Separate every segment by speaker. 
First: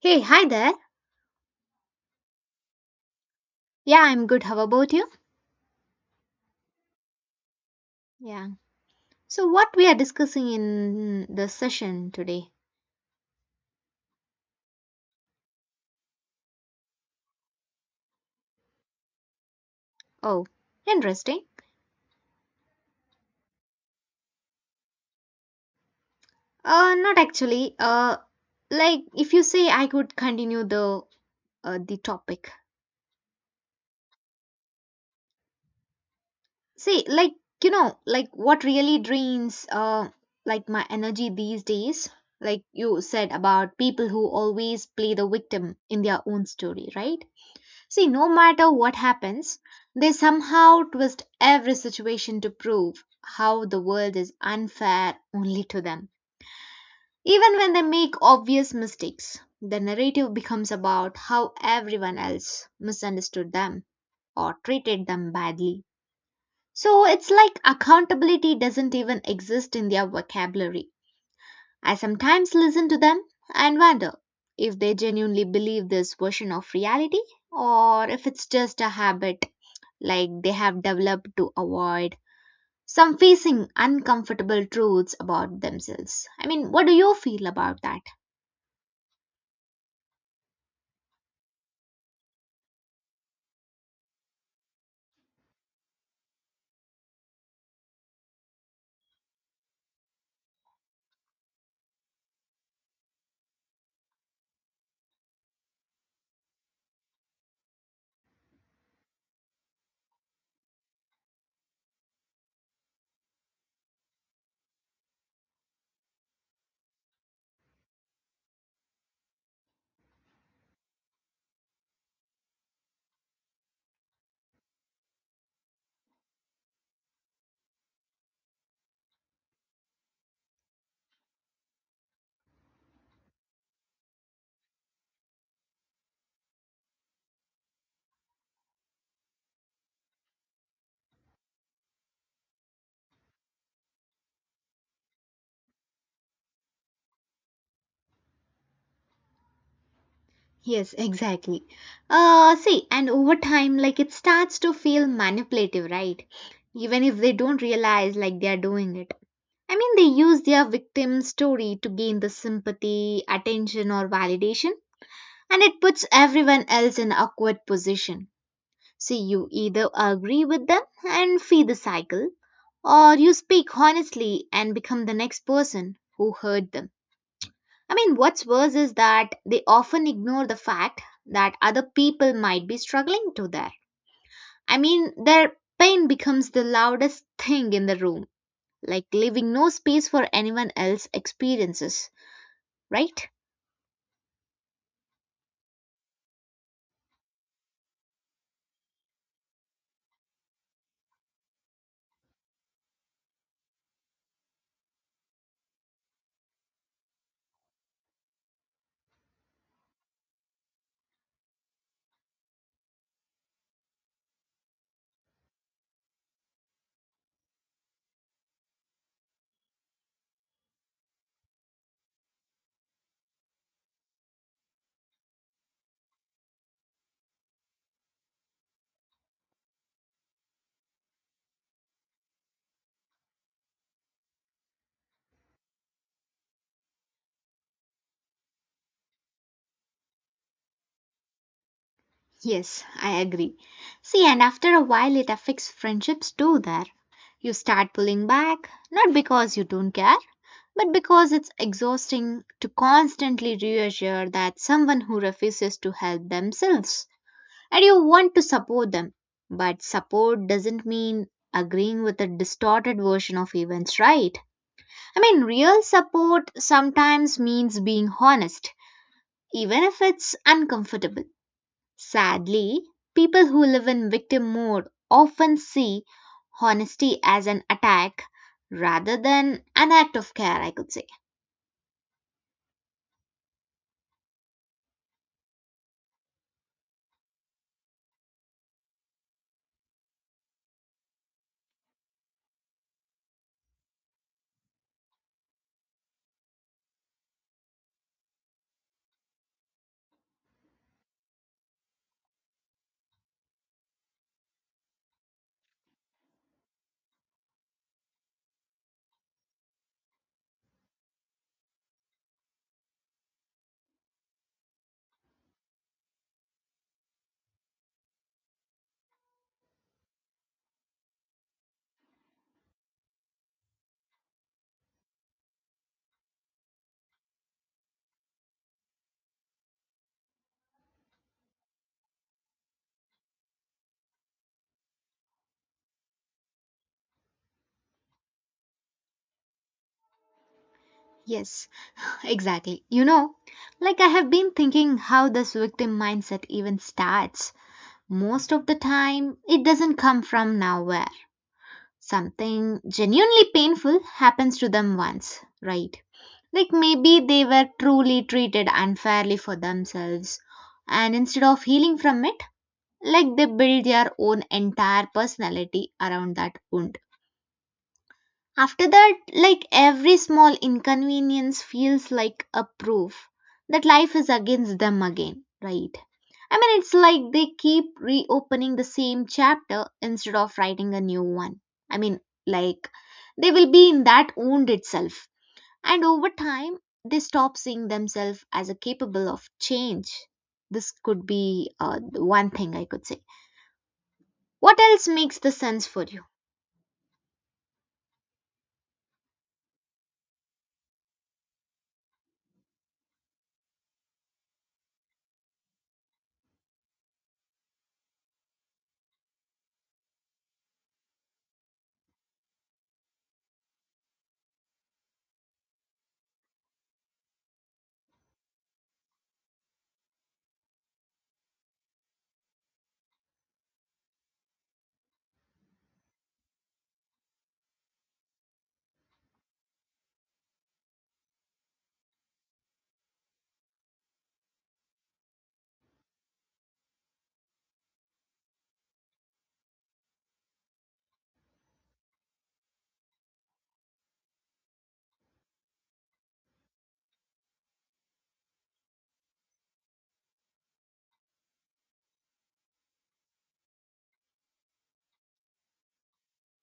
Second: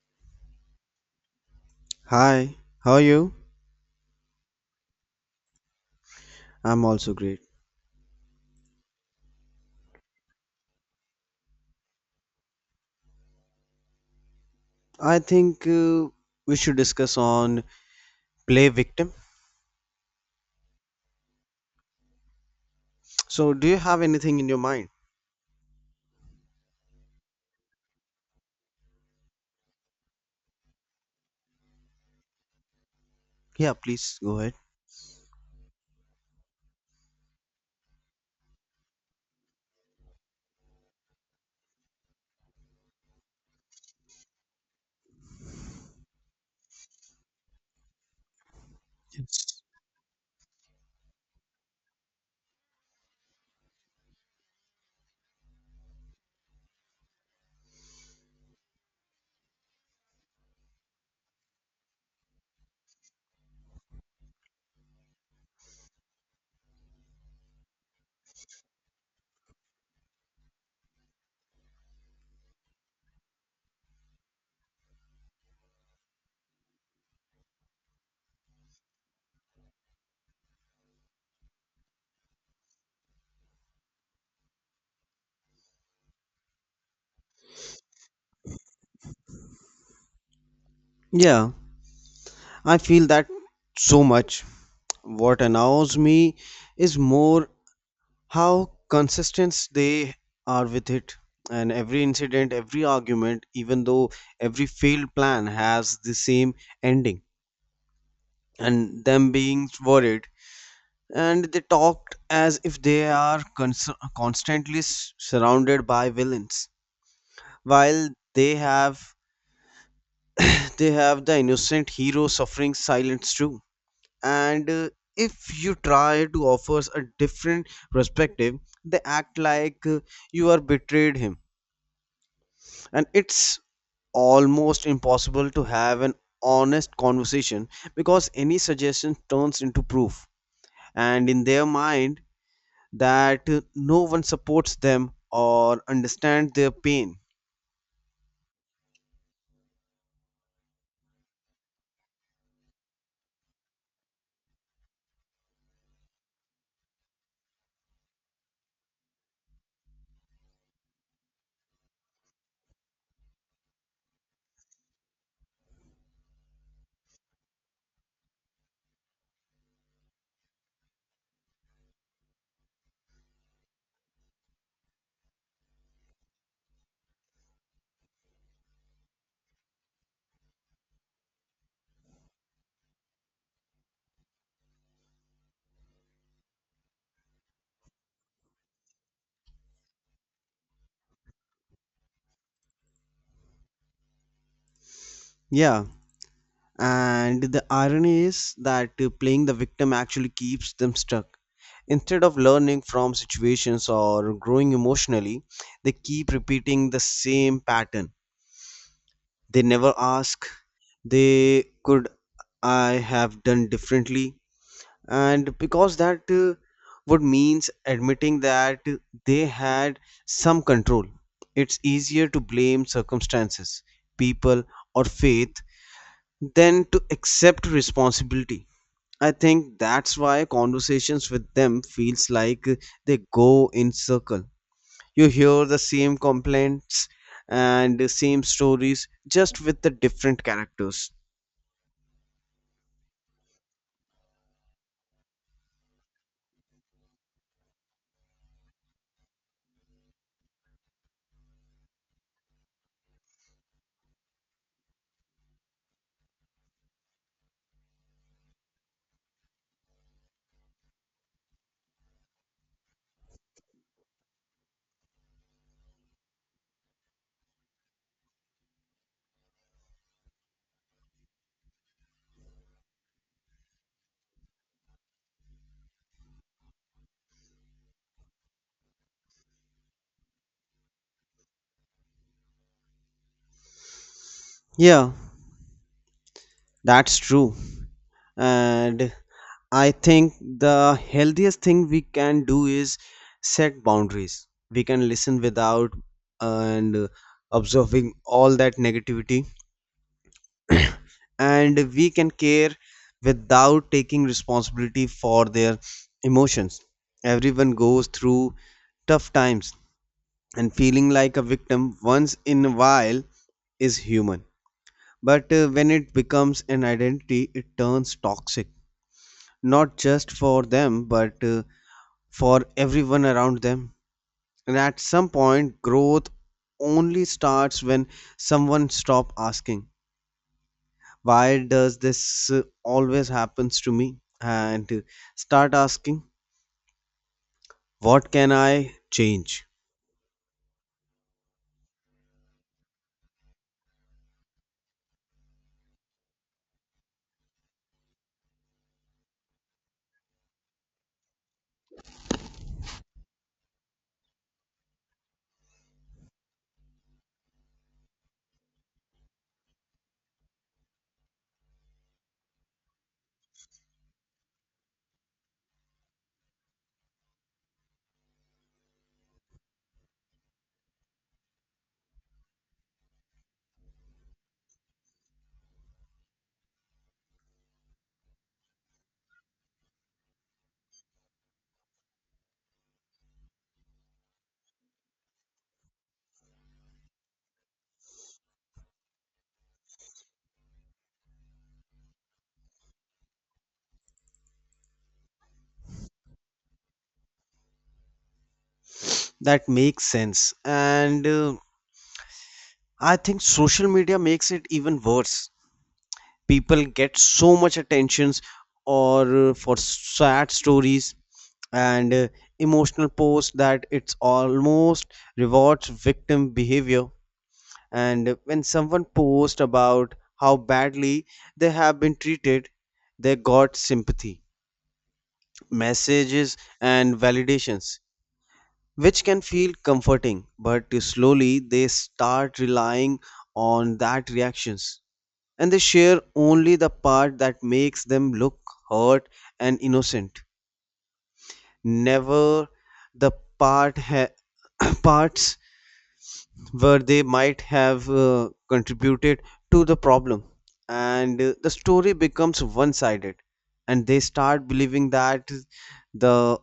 Speaker 1: Hey, hi there.
Speaker 2: Hi, how are you?
Speaker 1: Yeah, I'm good. How about you?
Speaker 2: I'm also great.
Speaker 1: Yeah. So, what we are discussing in the session today?
Speaker 2: I think we should discuss on play victim.
Speaker 1: Oh, interesting.
Speaker 2: So, do you have anything in your mind?
Speaker 1: Not actually. Like if you say I could continue the the topic.
Speaker 2: Yeah, please go ahead.
Speaker 1: See, like like what really drains like my energy these days. Like you said about people who always play the victim in their own story, right? See, no matter what happens,
Speaker 2: Yes.
Speaker 1: they somehow twist every situation to prove how the world is unfair only to them. Even when they make obvious mistakes, the narrative becomes about how everyone else misunderstood them or treated them badly. So it's like accountability doesn't even exist in their vocabulary. I sometimes listen to them and wonder if they genuinely believe this version of reality or if it's just a habit like they have developed to avoid some facing uncomfortable truths about themselves. I mean, what do you feel about that?
Speaker 2: Yeah, I feel that so much. What annoys me is more how consistent they are with it. And every incident, every argument, even though every failed plan has the same ending, and them being worried, and they talked as if they are constantly surrounded by villains, while they have they have the innocent hero suffering silence too. And if you try to offer a different perspective, they act like, you are betrayed him, and it's almost impossible to have an honest conversation, because any suggestion turns into proof, and in their mind that no one supports them or understands their pain.
Speaker 1: Yes, exactly. See, and over time, like it starts to feel manipulative, right? Even if they don't realize like they are doing it. I mean, they use their victim story to gain the sympathy, attention, or validation and it puts everyone else in awkward position. See, you either agree with them and feed the cycle, or you speak honestly and become the next person who hurt them. I mean, what's worse is that they often ignore the fact that other people might be struggling too, there. I mean, their pain becomes the loudest thing in the room, like leaving no space for anyone else's experiences, right?
Speaker 2: Yeah, and the irony is that playing the victim actually keeps them stuck. Instead of learning from situations or growing emotionally, they keep repeating the same pattern. They never ask, they could I have done differently? And because that, would means admitting that they had some control, it's easier to blame circumstances, people, or faith than to accept responsibility. I think that's why conversations with them feels like they go in circle. You hear the same complaints and the same stories, just with the different characters.
Speaker 1: Yes, I agree. See, and after a while, it affects friendships too, there. You start pulling back, not because you don't care, but because it's exhausting to constantly reassure that someone who refuses to help themselves. And you want to support them. But support doesn't mean agreeing with a distorted version of events, right? I mean, real support sometimes means being honest, even if it's uncomfortable. Sadly, people who live in victim mode often see honesty as an attack rather than an act of care, I could say.
Speaker 2: Yeah, that's true. And I think the healthiest thing we can do is set boundaries. We can listen without, and observing all that negativity, and we can care without taking responsibility for their emotions. Everyone goes through tough times, and feeling like a victim once in a while is human. But when it becomes an identity, it turns toxic, not just for them, but for everyone around them. And at some point, growth only starts when someone stop asking, "Why does this, uh, always happens to me?" And start asking, "What can I change?"
Speaker 1: Yes, exactly. You know, like I have been thinking how this victim mindset even starts. Most of the time, it doesn't come from nowhere. Something genuinely painful happens to them once, right? Like maybe they were truly treated unfairly for themselves, and instead of healing from it, like they build their own entire personality around that wound. After that, like every small inconvenience feels like a proof that life is against them again, right? I mean, it's like they keep reopening the same chapter instead of writing a new one. I mean, like they will be in that wound itself. And over time, they stop seeing themselves as a capable of change. This could be one thing I could say. What else makes the sense for you?
Speaker 2: That makes sense. And I think social media makes it even worse. People get so much attentions or, for sad stories and, emotional posts, that it's almost rewards victim behavior. And when someone posts about how badly they have been treated, they got sympathy messages and validations, which can feel comforting, but slowly they start relying on that reactions. And they share only the part that makes them look hurt and innocent, never the part ha- parts where they might have, contributed to the problem. And the story becomes one sided, and they start believing that the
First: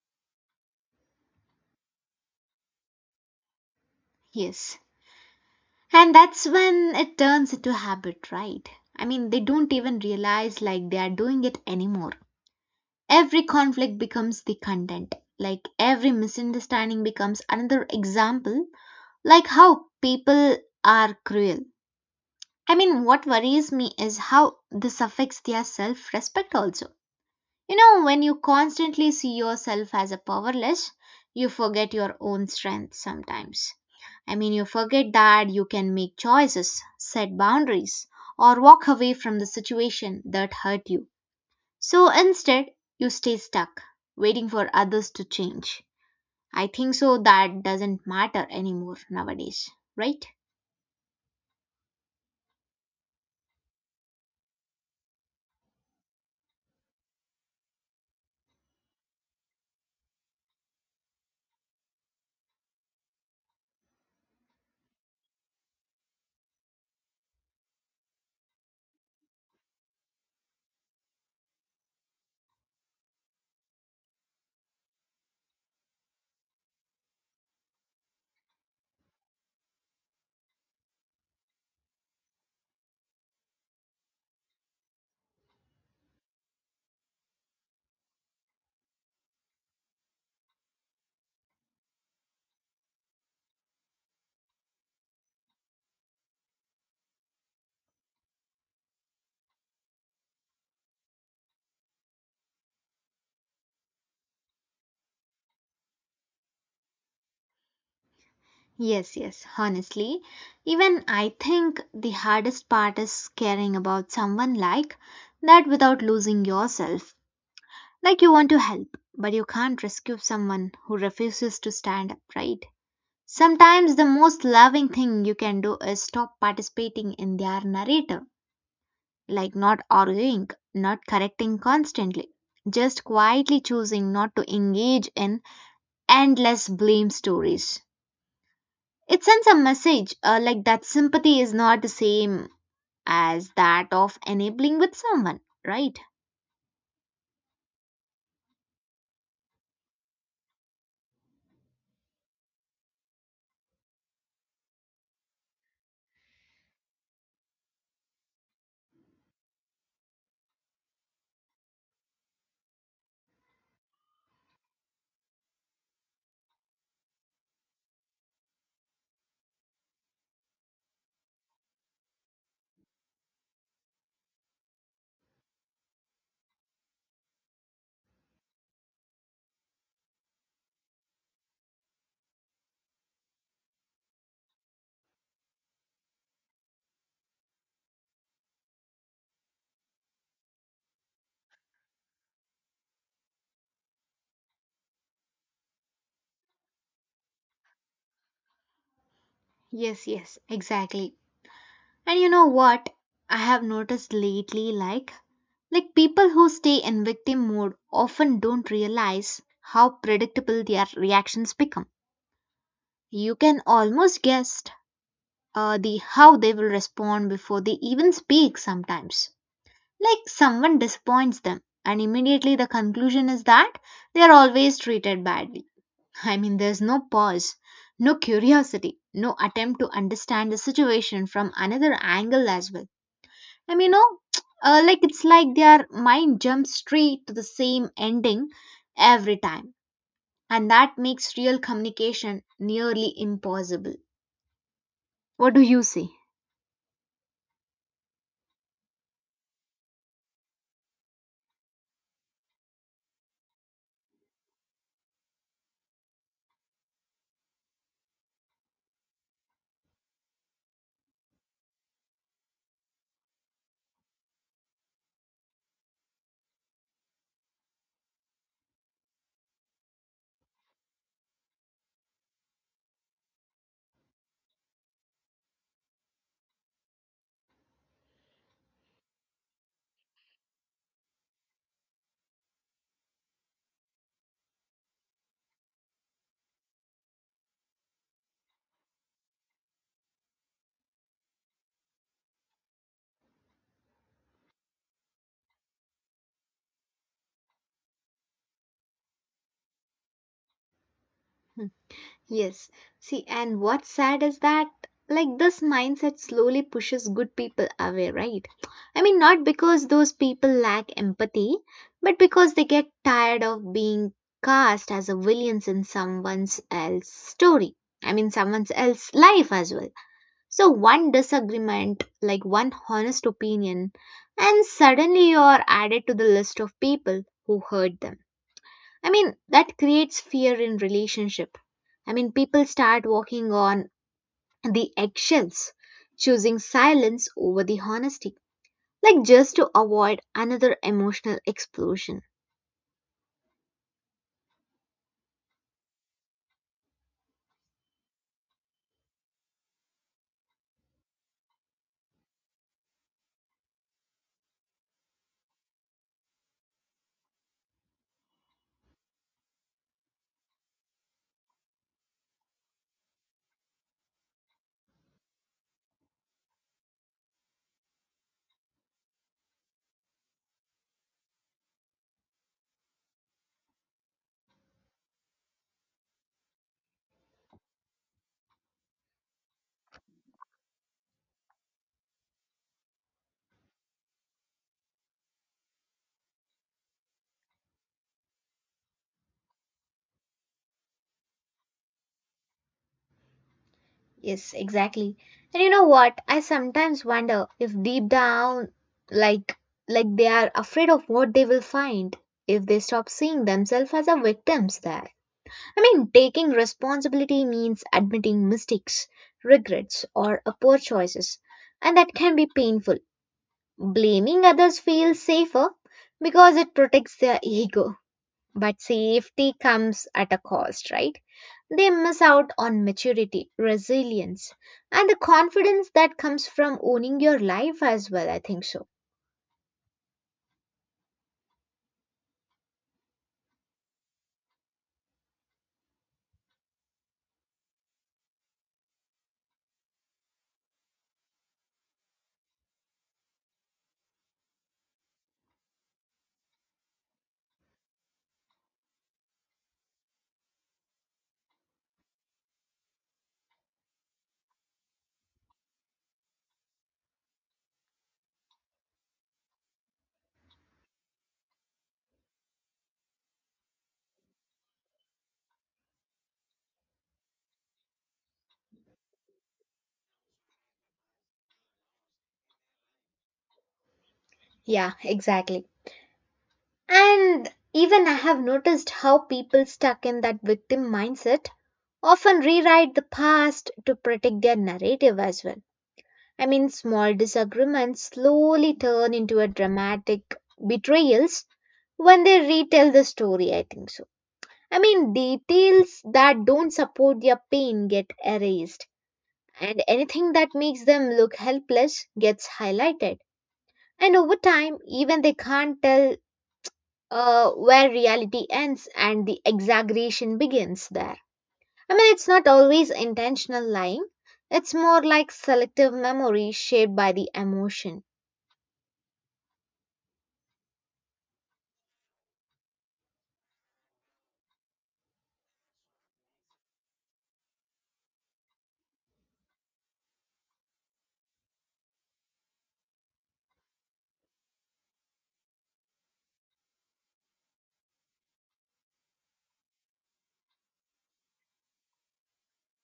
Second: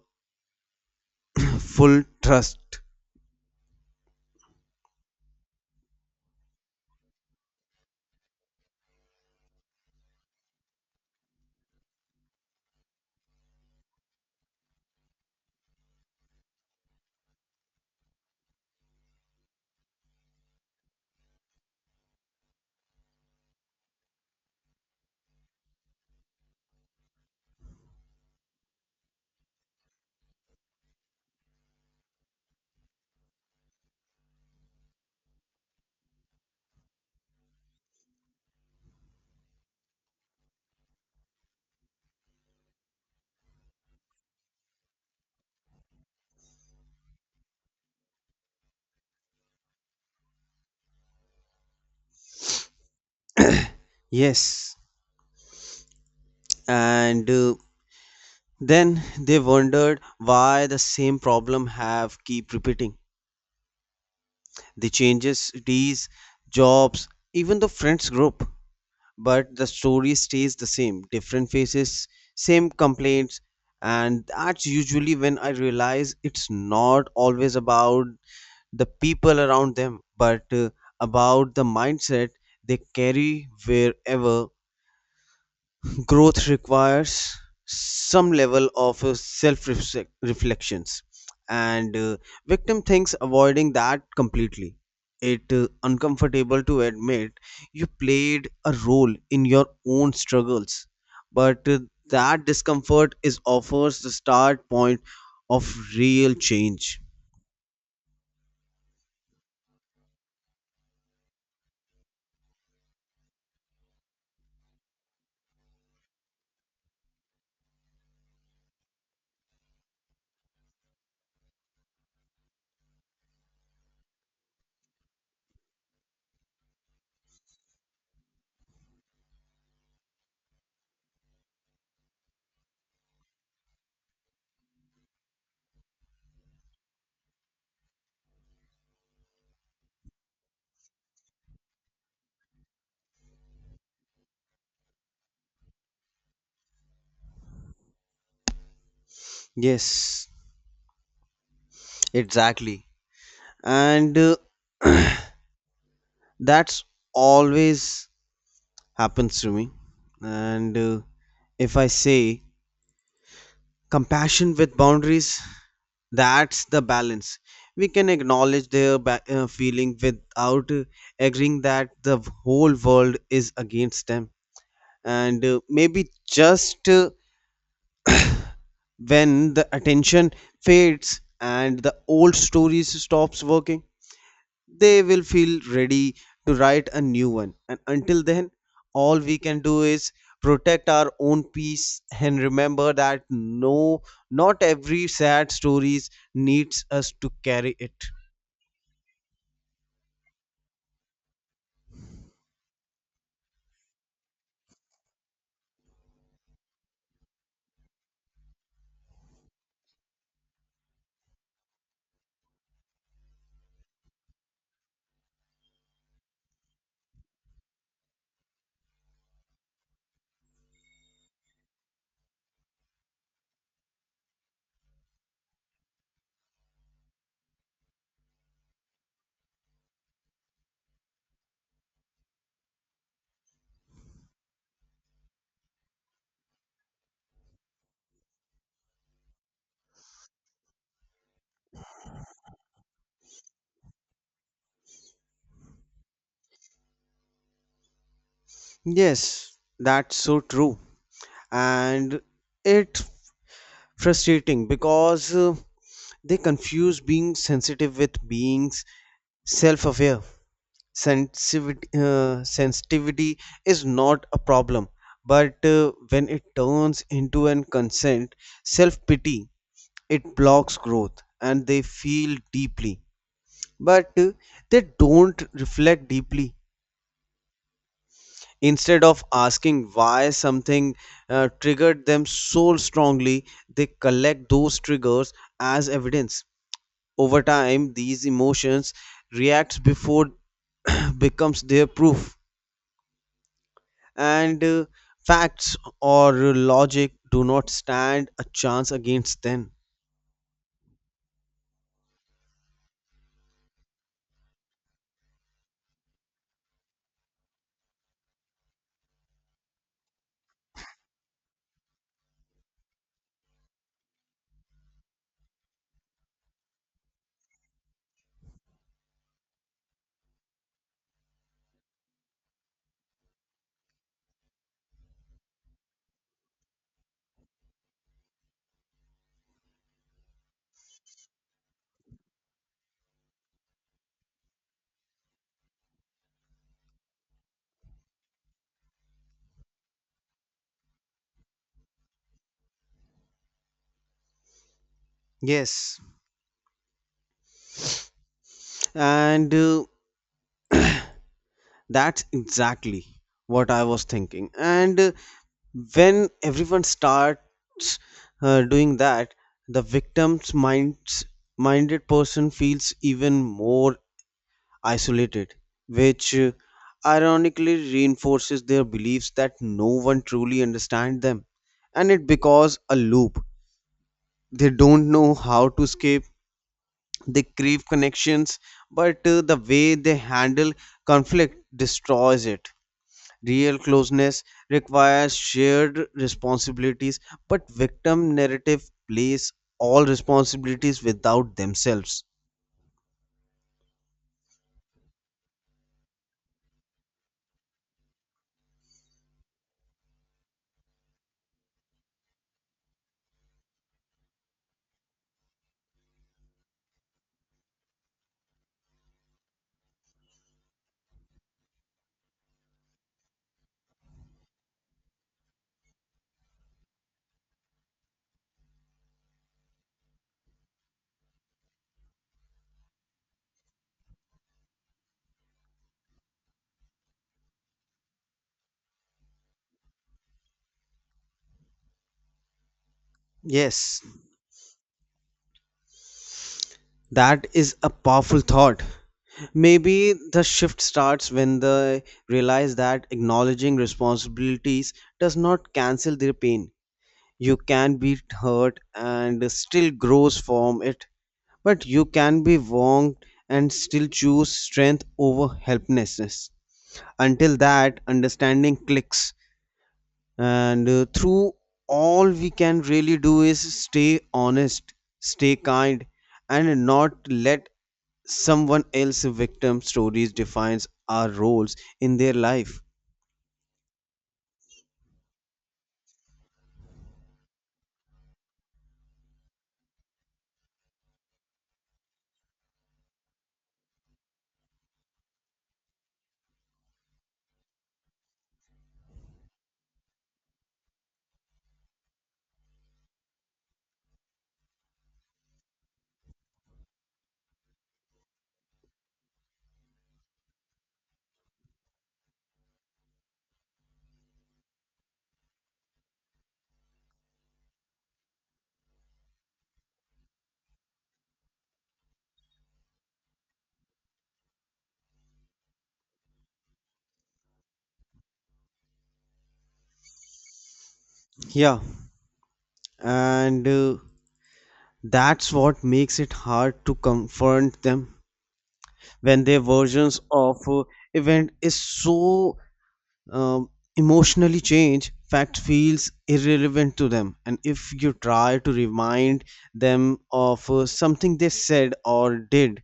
Speaker 2: full trust.
Speaker 1: Yes. And that's when it turns into a habit, right? I mean, they don't even realize like they are doing it anymore. Every conflict becomes the content. Like every misunderstanding becomes another example, like how people are cruel. I mean, what worries me is how this affects their self respect also. You know, when you constantly see yourself as a powerless, you forget your own strength sometimes. I mean, you forget that you can make choices, set boundaries, or walk away from the situation that hurt you. So instead, you stay stuck, waiting for others to change. I think so, that doesn't matter anymore nowadays, right?
Speaker 2: Yes, and then they wondered why the same problem have keep repeating. They changes cities, jobs, even the friends group. But the story stays the same. Different faces, same complaints. And that's usually when I realize it's not always about the people around them, but about the mindset they carry wherever. Growth requires some level of self reflections, and victim thinks avoiding that completely. It, uncomfortable to admit you played a role in your own struggles, but that discomfort is offers the start point of real change.
Speaker 1: Yes, yes, honestly. Even I think the hardest part is caring about someone like that without losing yourself. Like you want to help, but you can't rescue someone who refuses to stand up, right? Sometimes the most loving thing you can do is stop participating in their narrative, like not arguing, not correcting constantly, just quietly choosing not to engage in endless blame stories. It sends a message like that sympathy is not the same as that of enabling with someone, right?
Speaker 2: Yes, exactly. And that's always happens to me. And if I say compassion with boundaries, that's the balance. We can acknowledge their feeling without, agreeing that the whole world is against them. And maybe just, when the attention fades and the old stories stops working, they will feel ready to write a new one. And until then, all we can do is protect our own peace, and remember that no, not every sad stories needs us to carry it.
Speaker 1: Yes, yes, exactly. And you know what? I have noticed lately like people who stay in victim mode often don't realize how predictable their reactions become. You can almost guess the how they will respond before they even speak sometimes. Like someone disappoints them, and immediately the conclusion is that they are always treated badly. I mean, there's no pause, no curiosity, no attempt to understand the situation from another angle as well. I mean, no, it's like their mind jumps straight to the same ending every time, and that makes real communication nearly impossible. What do you say?
Speaker 2: Yes, that's so true. And it frustrating because they confuse being sensitive with being self-aware. Sensitivity is not a problem, but when it turns into an consent self-pity, it blocks growth. And they feel deeply, but they don't reflect deeply. Instead of asking why something, triggered them so strongly, they collect those triggers as evidence. Over time these emotions reacts before becomes their proof, and facts or logic do not stand a chance against them.
Speaker 1: Hmm. Yes. See, and what's sad is that, like, this mindset slowly pushes good people away, right? I mean, not because those people lack empathy, but because they get tired of being cast as a villains in someone's else story. I mean, someone's else life as well. So, one disagreement, like one honest opinion, and suddenly you're added to the list of people who hurt them. I mean, that creates fear in relationship. I mean, people start walking on the eggshells, choosing silence over the honesty, like just to avoid another emotional explosion.
Speaker 2: Yes. And that's exactly what I was thinking. And when everyone starts, doing that, the victim's minds minded person feels even more isolated, which, ironically reinforces their beliefs that no one truly understands them. And it becomes a loop they don't know how to escape. They crave connections, but the way they handle conflict destroys it. Real closeness requires shared responsibilities, but victim narrative plays all responsibilities without themselves.
Speaker 1: Yes, exactly. And you know what? I sometimes wonder if deep down, like, like they are afraid of what they will find if they stop seeing themselves as a victims there. I mean, taking responsibility means admitting mistakes, regrets, or a poor choices, and that can be painful. Blaming others feels safer because it protects their ego, but safety comes at a cost, right? They miss out on maturity, resilience, and the confidence that comes from owning your life as well, I think so.
Speaker 2: Yes, that is a powerful thought. Maybe the shift starts when they realize that acknowledging responsibilities does not cancel their pain. You can be hurt and still grows from it, but you can be wronged and still choose strength over helplessness. Until that understanding clicks, and through, all we can really do is stay honest, stay kind, and not let someone else's victim stories defines our roles in their life.
Speaker 1: Yeah, exactly. And even I have noticed how people stuck in that victim mindset often rewrite the past to protect their narrative as well. I mean, small disagreements slowly turn into a dramatic betrayals when they retell the story, I think so. I mean, details that don't support their pain get erased, and anything that makes them look helpless gets highlighted. And over time, even they can't tell where reality ends and the exaggeration begins there. I mean, it's not always intentional lying, it's more like selective memory shaped by the emotion.
Speaker 2: Yeah, and that's what makes it hard to confront them, when their versions of, event is so, um, emotionally changed, fact feels irrelevant to them. And if you try to remind them of, something they said or did,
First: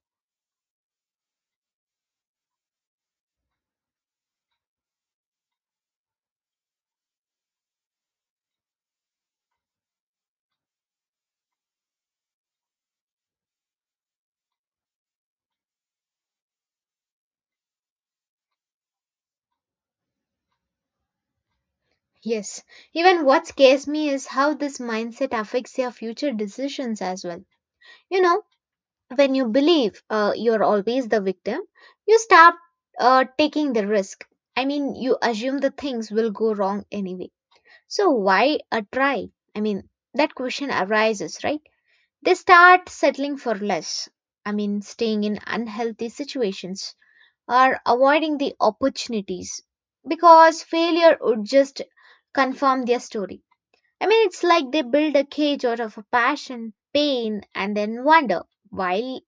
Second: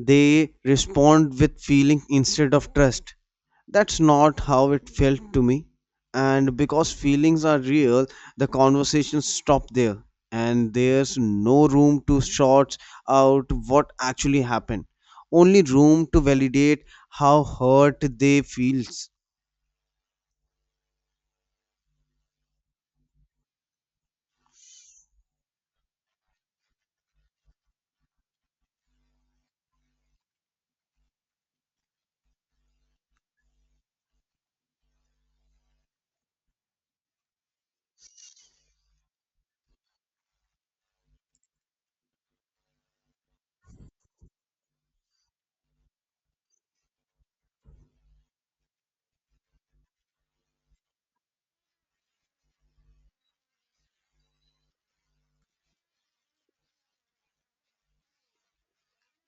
Speaker 2: they respond with feeling instead of trust. That's not how it felt to me. And because feelings are real, the conversations stop there. And there's no room to sort out what actually happened, only room to validate how hurt they feels.
Speaker 1: Yes, even what scares me is how this mindset affects your future decisions as well. You know, when you believe you're always the victim, you start taking the risk. I mean, you assume the things will go wrong anyway. So, why a try? I mean, that question arises, right? They start settling for less. I mean, staying in unhealthy situations or avoiding the opportunities because failure would just confirm their story. I mean, it's like they build a cage out of a passion, pain, and then wonder why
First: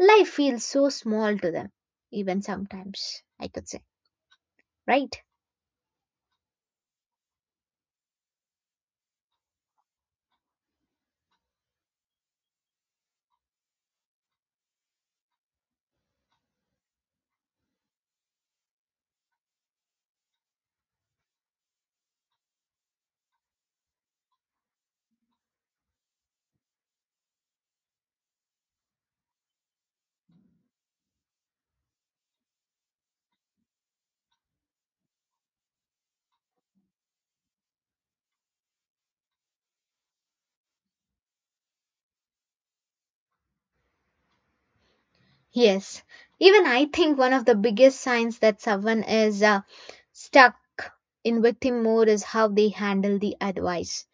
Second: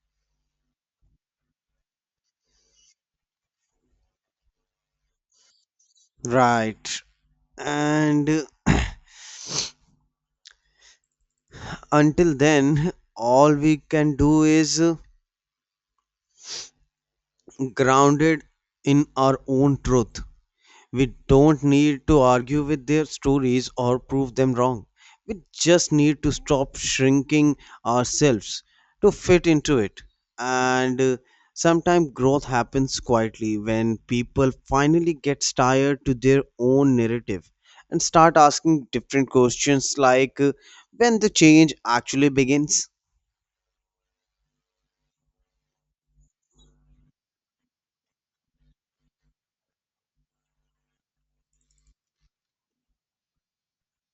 Speaker 1: life feels so small to them, even sometimes, I could say, right?
Speaker 2: Right. And until then, all we can do is, grounded in our own truth. We don't need to argue with their stories or prove them wrong. We just need to stop shrinking ourselves to fit into it. And sometimes growth happens quietly, when people finally get tired to their own narrative and start asking different questions, like, when the change actually begins.
Speaker 1: Yes. Even I think one of the biggest signs that someone is stuck in victim mode is how they handle the advice.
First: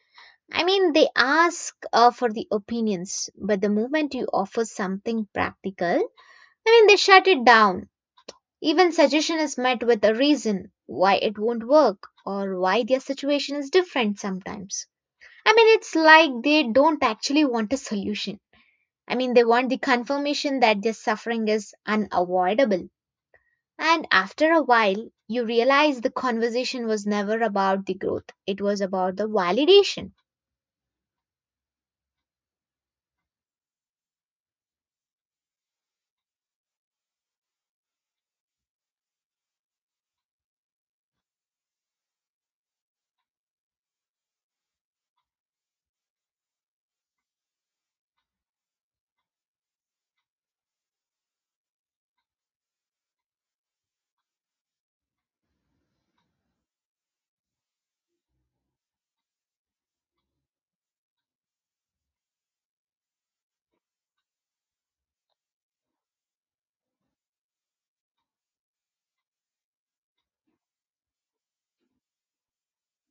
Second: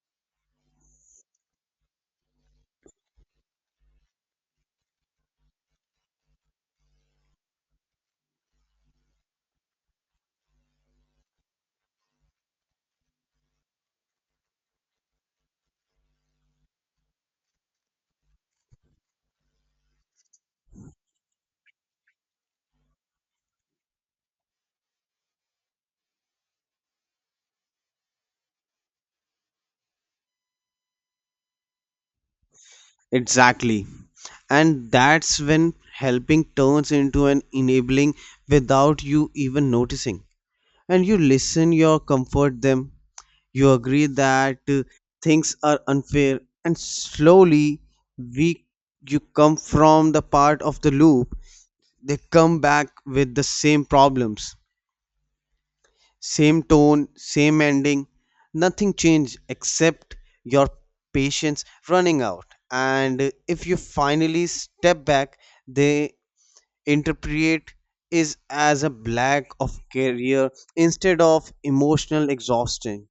Speaker 1: I mean, they ask for the opinions, but the moment you offer something practical, I mean, they shut it down. Even suggestion is met with a reason why it won't work or why their situation is different sometimes. I mean, it's like they don't actually want a solution. I mean, they want the confirmation that their suffering is unavoidable. And after a while, you realize the conversation was never about the growth, it was about the validation.
Speaker 2: Exactly. And that's when helping turns into an enabling without you even noticing. And you listen, you comfort them, you agree that, things are unfair, and slowly we you come from the part of the loop. They come back with the same problems, same tone, same ending. Nothing changed except your patience running out. And if you finally step back, they interpret is as a lack of career instead of emotional exhaustion.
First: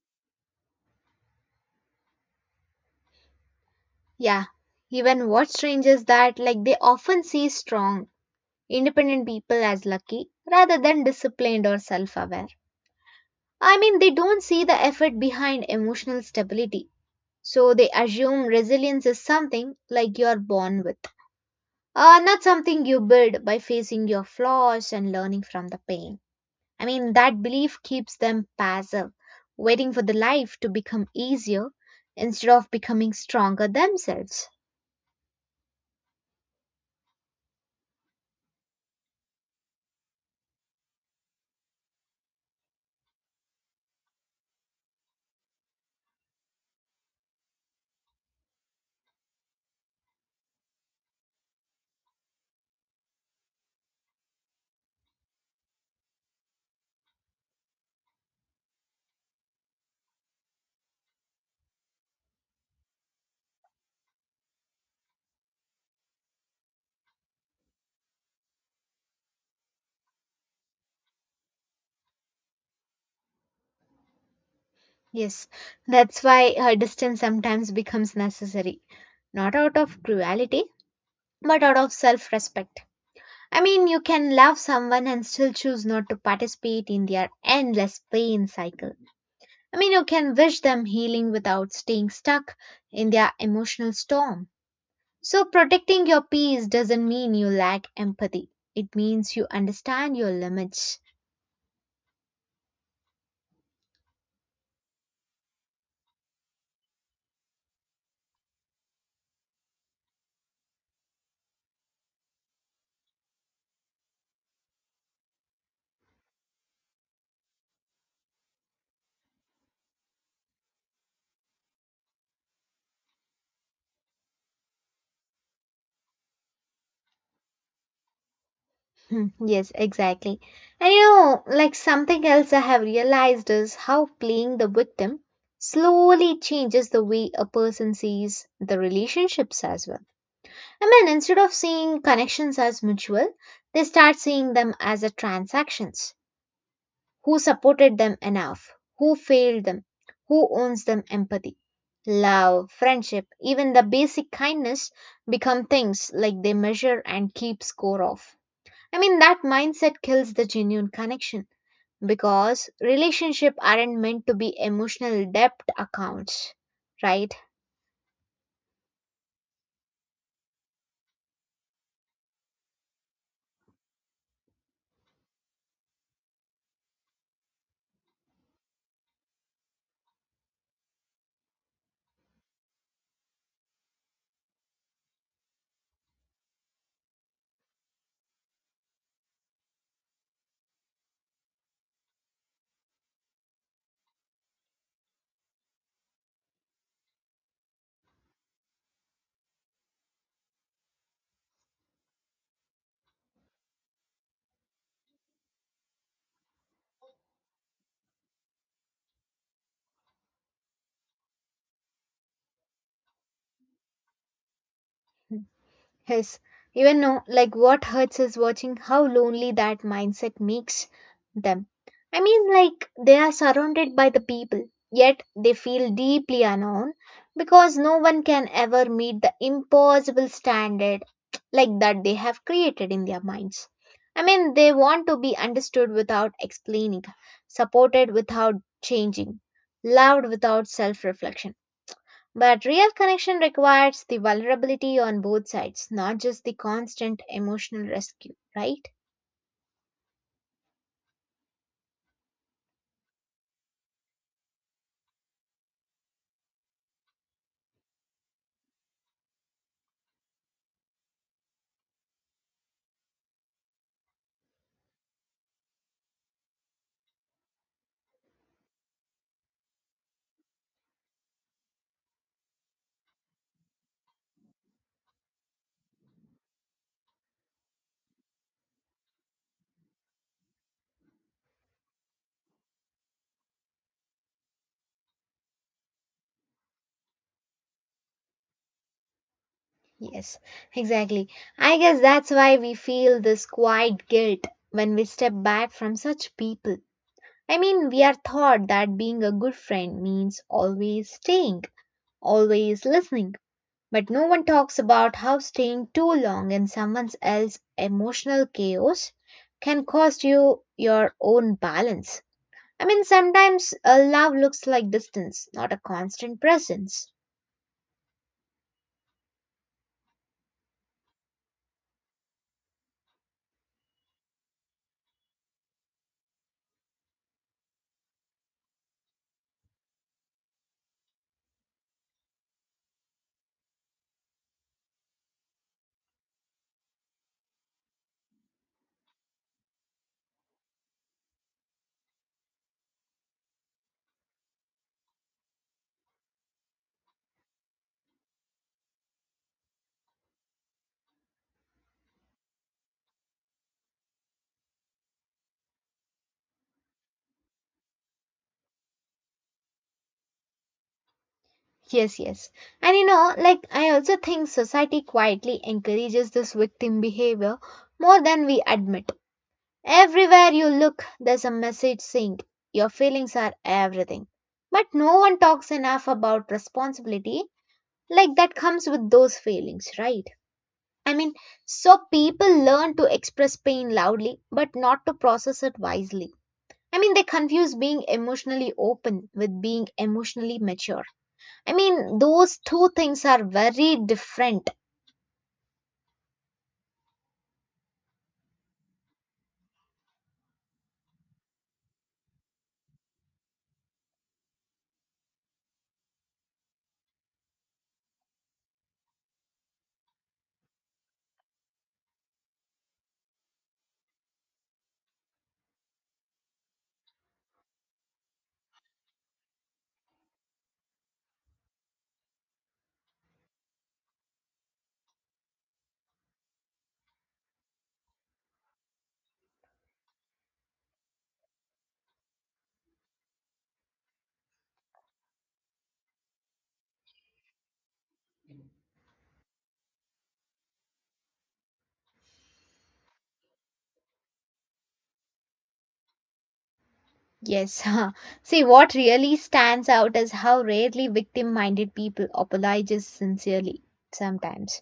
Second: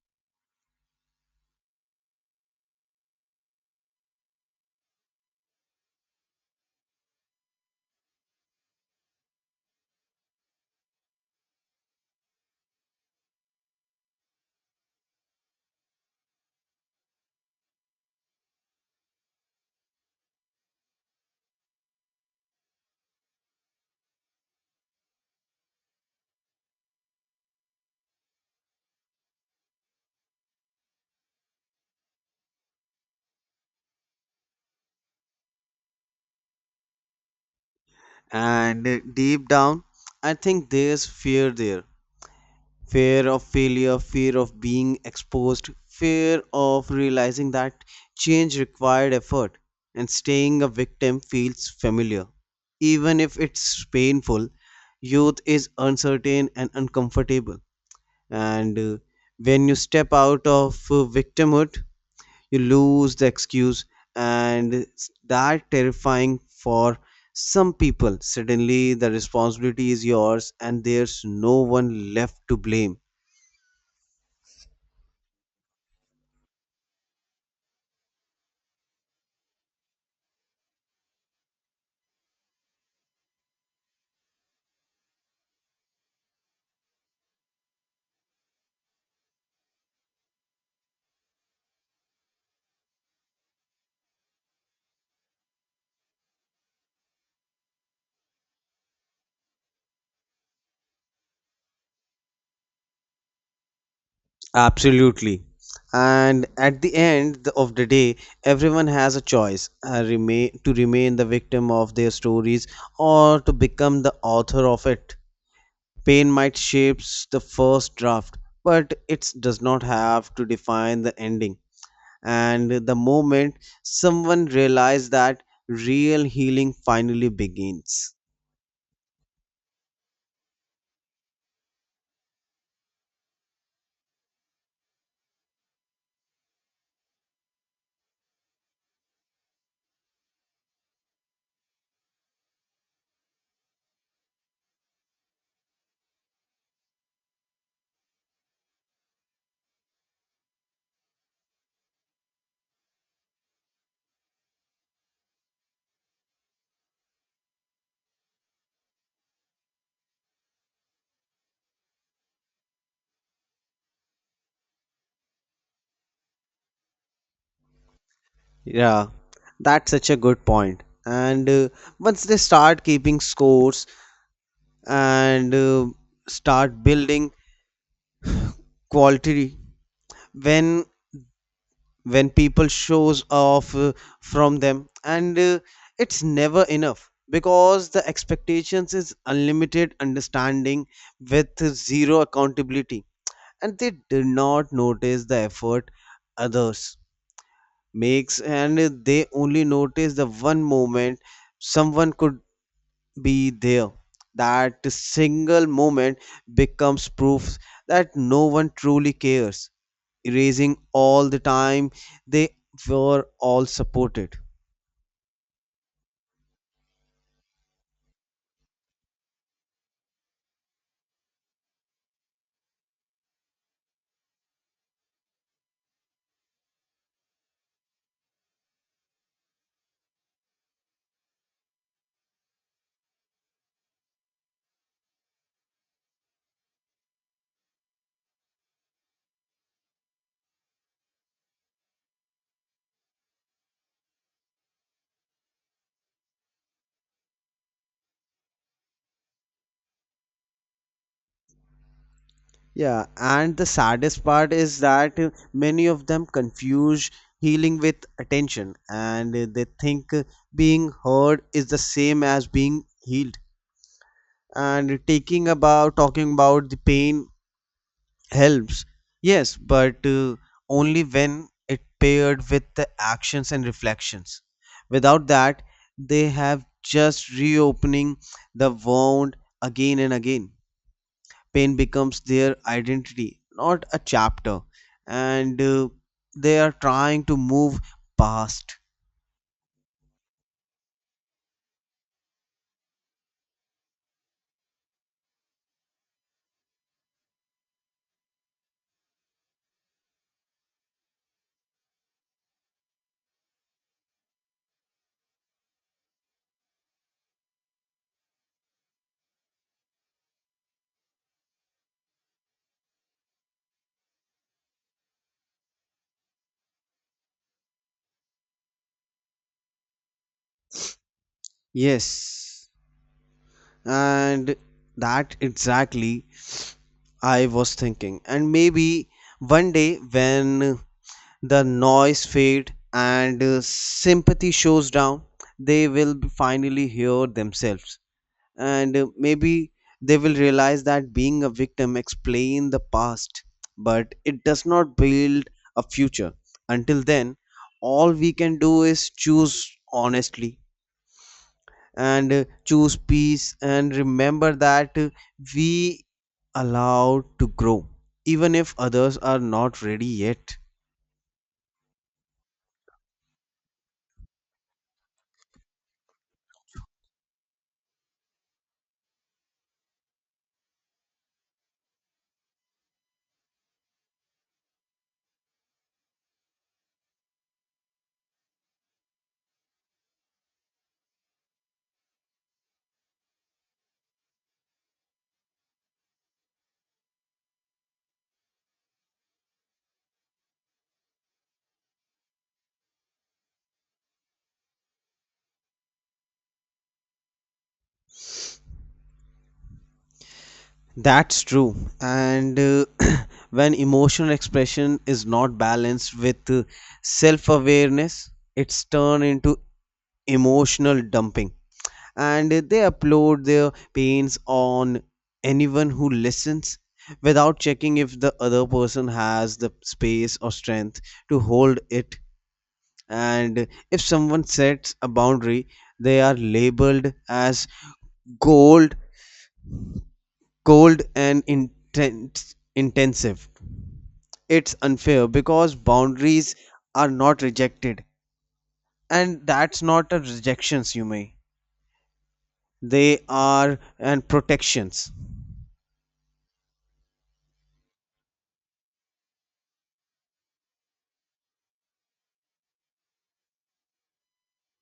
Speaker 1: Yeah, even what's strange is that, like, they often see strong, independent people as lucky rather than disciplined or self aware. I mean, they don't see the effort behind emotional stability. So they assume resilience is something like you're born with, not something you build by facing your flaws and learning from the pain. I mean, that belief keeps them passive, waiting for the life to become easier instead of becoming stronger themselves.
Speaker 2: And deep down, I think there's fear there. Fear of failure, fear of being exposed, fear of realizing that change required effort, and staying a victim feels familiar even if it's painful. Youth is uncertain and uncomfortable. And when you step out of, victimhood, you lose the excuse. And it's that terrifying for some people. Suddenly the responsibility is yours, and there's no one left to blame.
Speaker 1: Yes, that's why her distance sometimes becomes necessary, not out of cruelty, but out of self respect. I mean, you can love someone and still choose not to participate in their endless pain cycle. I mean, you can wish them healing without staying stuck in their emotional storm. So, protecting your peace doesn't mean you lack empathy, it means you understand your limits.
Speaker 2: Absolutely. And at the end of the day, everyone has a choice, remain to remain the victim of their stories, or to become the author of it. Pain might shape the first draft, but it does not have to define the ending. And the moment someone realizes that, real healing finally begins.
Speaker 1: Hmm, yes, exactly. And you know, like something else I have realized is how playing the victim slowly changes the way a person sees the relationships as well. I mean, instead of seeing connections as mutual, they start seeing them as a transactions. Who supported them enough? Who failed them? Who owns them empathy? Love, friendship, even the basic kindness become things like they measure and keep score of. I mean, that mindset kills the genuine connection because relationships aren't meant to be emotional depth accounts, right?
Speaker 2: Yeah, that's such a good point. And once they start keeping scores, and start building quality, when when people shows off, from them, and it's never enough, because the expectations is unlimited understanding with zero accountability. And they did not notice the effort others makes, and they only notice the one moment someone could be there. That single moment becomes proof that no one truly cares, erasing all the time they were all supported.
Speaker 1: Yes, even know like what hurts is watching how lonely that mindset makes them. I mean, like they are surrounded by the people, yet they feel deeply unknown because no one can ever meet the impossible standard like that they have created in their minds. I mean, they want to be understood without explaining, supported without changing, loved without self reflection but real connection requires the vulnerability on both sides, not just the constant emotional rescue, right?
Speaker 2: Yeah, and the saddest part is that many of them confuse healing with attention. And they think, being heard is the same as being healed. And taking about talking about the pain helps, yes, but only when it paired with the actions and reflections. Without that, they have just reopening the wound again and again. Pain becomes their identity, not a chapter. And they are trying to move past.
Speaker 1: Yes, exactly. I guess that's why we feel this quiet guilt when we step back from such people. I mean, we are taught that being a good friend means always staying, always listening. But no one talks about how staying too long in someone else's emotional chaos can cost you your own balance. I mean, sometimes love looks like distance, not a constant presence.
Speaker 2: Yes, and that exactly I was thinking. And maybe one day, when the noise fade and, sympathy shows down, they will finally hear themselves. And maybe they will realize that being a victim explains the past, but it does not build a future. Until then, all we can do is choose honestly, and choose peace, and remember that we allowed to grow even if others are not ready yet.
Speaker 1: Yes, yes. And you know, like, I also think society quietly encourages this victim behavior more than we admit. Everywhere you look, there's a message saying, your feelings are everything. But no one talks enough about responsibility, like, that comes with those feelings, right? I mean, so people learn to express pain loudly, but not to process it wisely. I mean, they confuse being emotionally open with being emotionally mature. I mean, those two things are very different.
Speaker 2: That's true. And when emotional expression is not balanced with, self-awareness, it's turned into emotional dumping. And they upload their pains on anyone who listens, without checking if the other person has the space or strength to hold it. And if someone sets a boundary, they are labeled as cold cold and intense intensive. It's unfair, because boundaries are not rejected, and that's not a rejections, you may, they are and protections.
Speaker 1: Yes. See, what really stands out is how rarely victim minded people apologize sincerely sometimes.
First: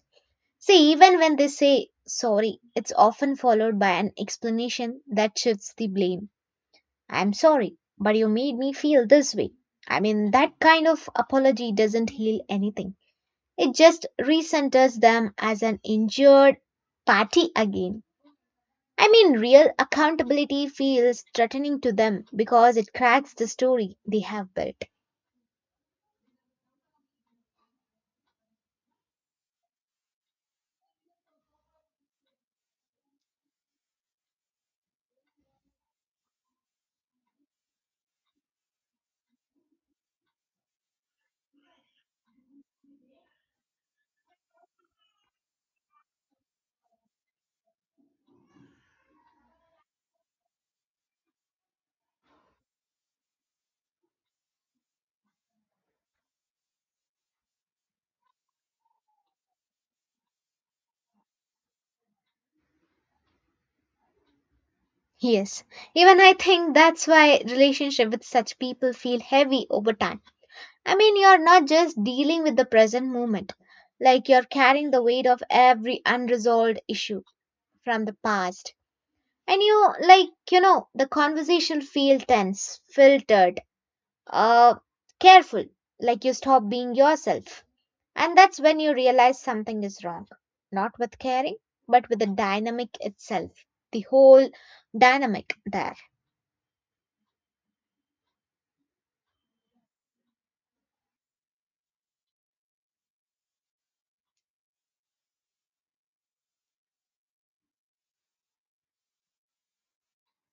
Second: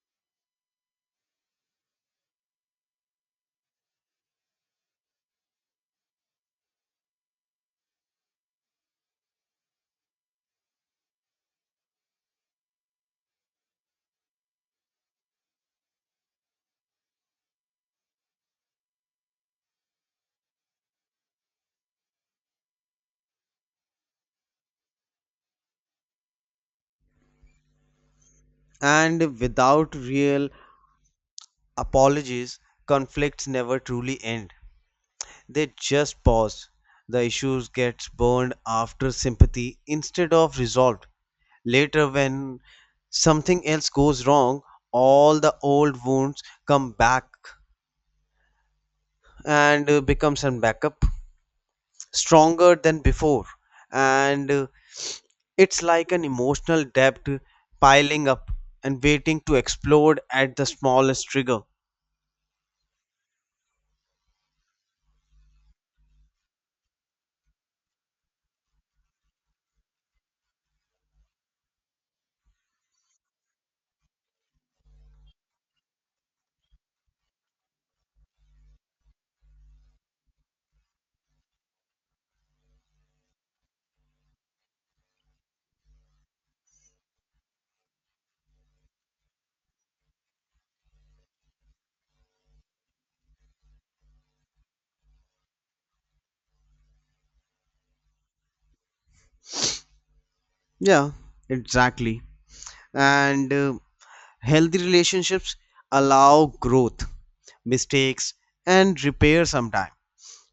Speaker 1: See, even when they say sorry, it's often followed by an explanation that shifts the blame. I'm sorry, but you made me feel this way. I mean, that kind of apology doesn't heal anything. It just re-centers them as an injured party again. I mean, real accountability feels threatening to them because it cracks the story they have built.
Speaker 2: And without real apologies, conflicts never truly end. They just pause. The issues gets burned after sympathy instead of resolved. Later when something else goes wrong, all the old wounds come back and becomes a backup stronger than before. And it's like an emotional debt piling up and waiting to explode at the smallest trigger.
Speaker 1: Yes, even I think that's why relationship with such people feel heavy over time. I mean, you're not just dealing with the present moment, like you're carrying the weight of every unresolved issue from the past. And you, like, you know, the conversation feel tense, filtered, uh, careful, like you stop being yourself. And that's when you realize something is wrong. Not with caring, but with the dynamic itself, the whole dynamic there.
Speaker 2: Yeah, exactly. And healthy relationships allow growth, mistakes, and repair sometime.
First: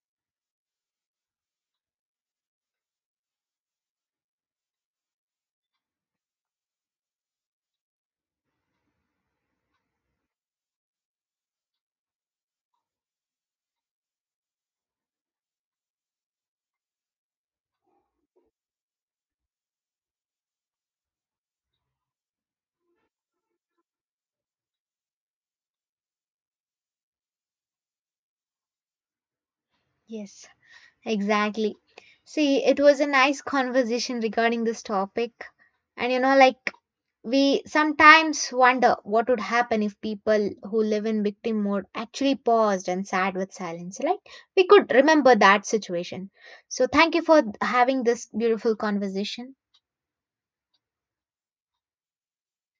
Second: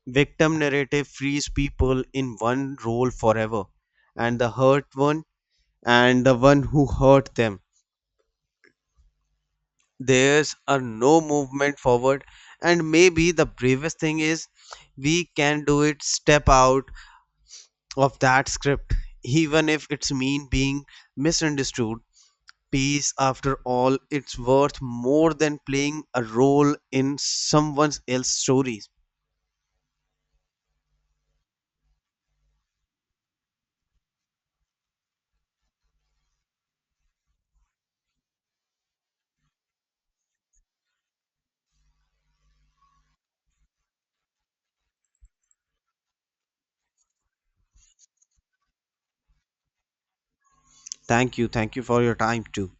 Speaker 2: Victim narrative frees people in one role forever, and the hurt one and the one who hurt them, there's a no movement forward. And maybe the bravest thing is we can do it, step out of that script, even if it's mean being misunderstood. Peace, after all, it's worth more than playing a role in someone else's stories.
Speaker 1: Yes. Exactly. See, it was a nice conversation regarding this topic. And you know, like, we sometimes wonder what would happen if people who live in victim mode actually paused and sat with silence, right? We could remember that situation. So, thank you for having this beautiful conversation.
Speaker 2: Thank you. Thank you for your time too.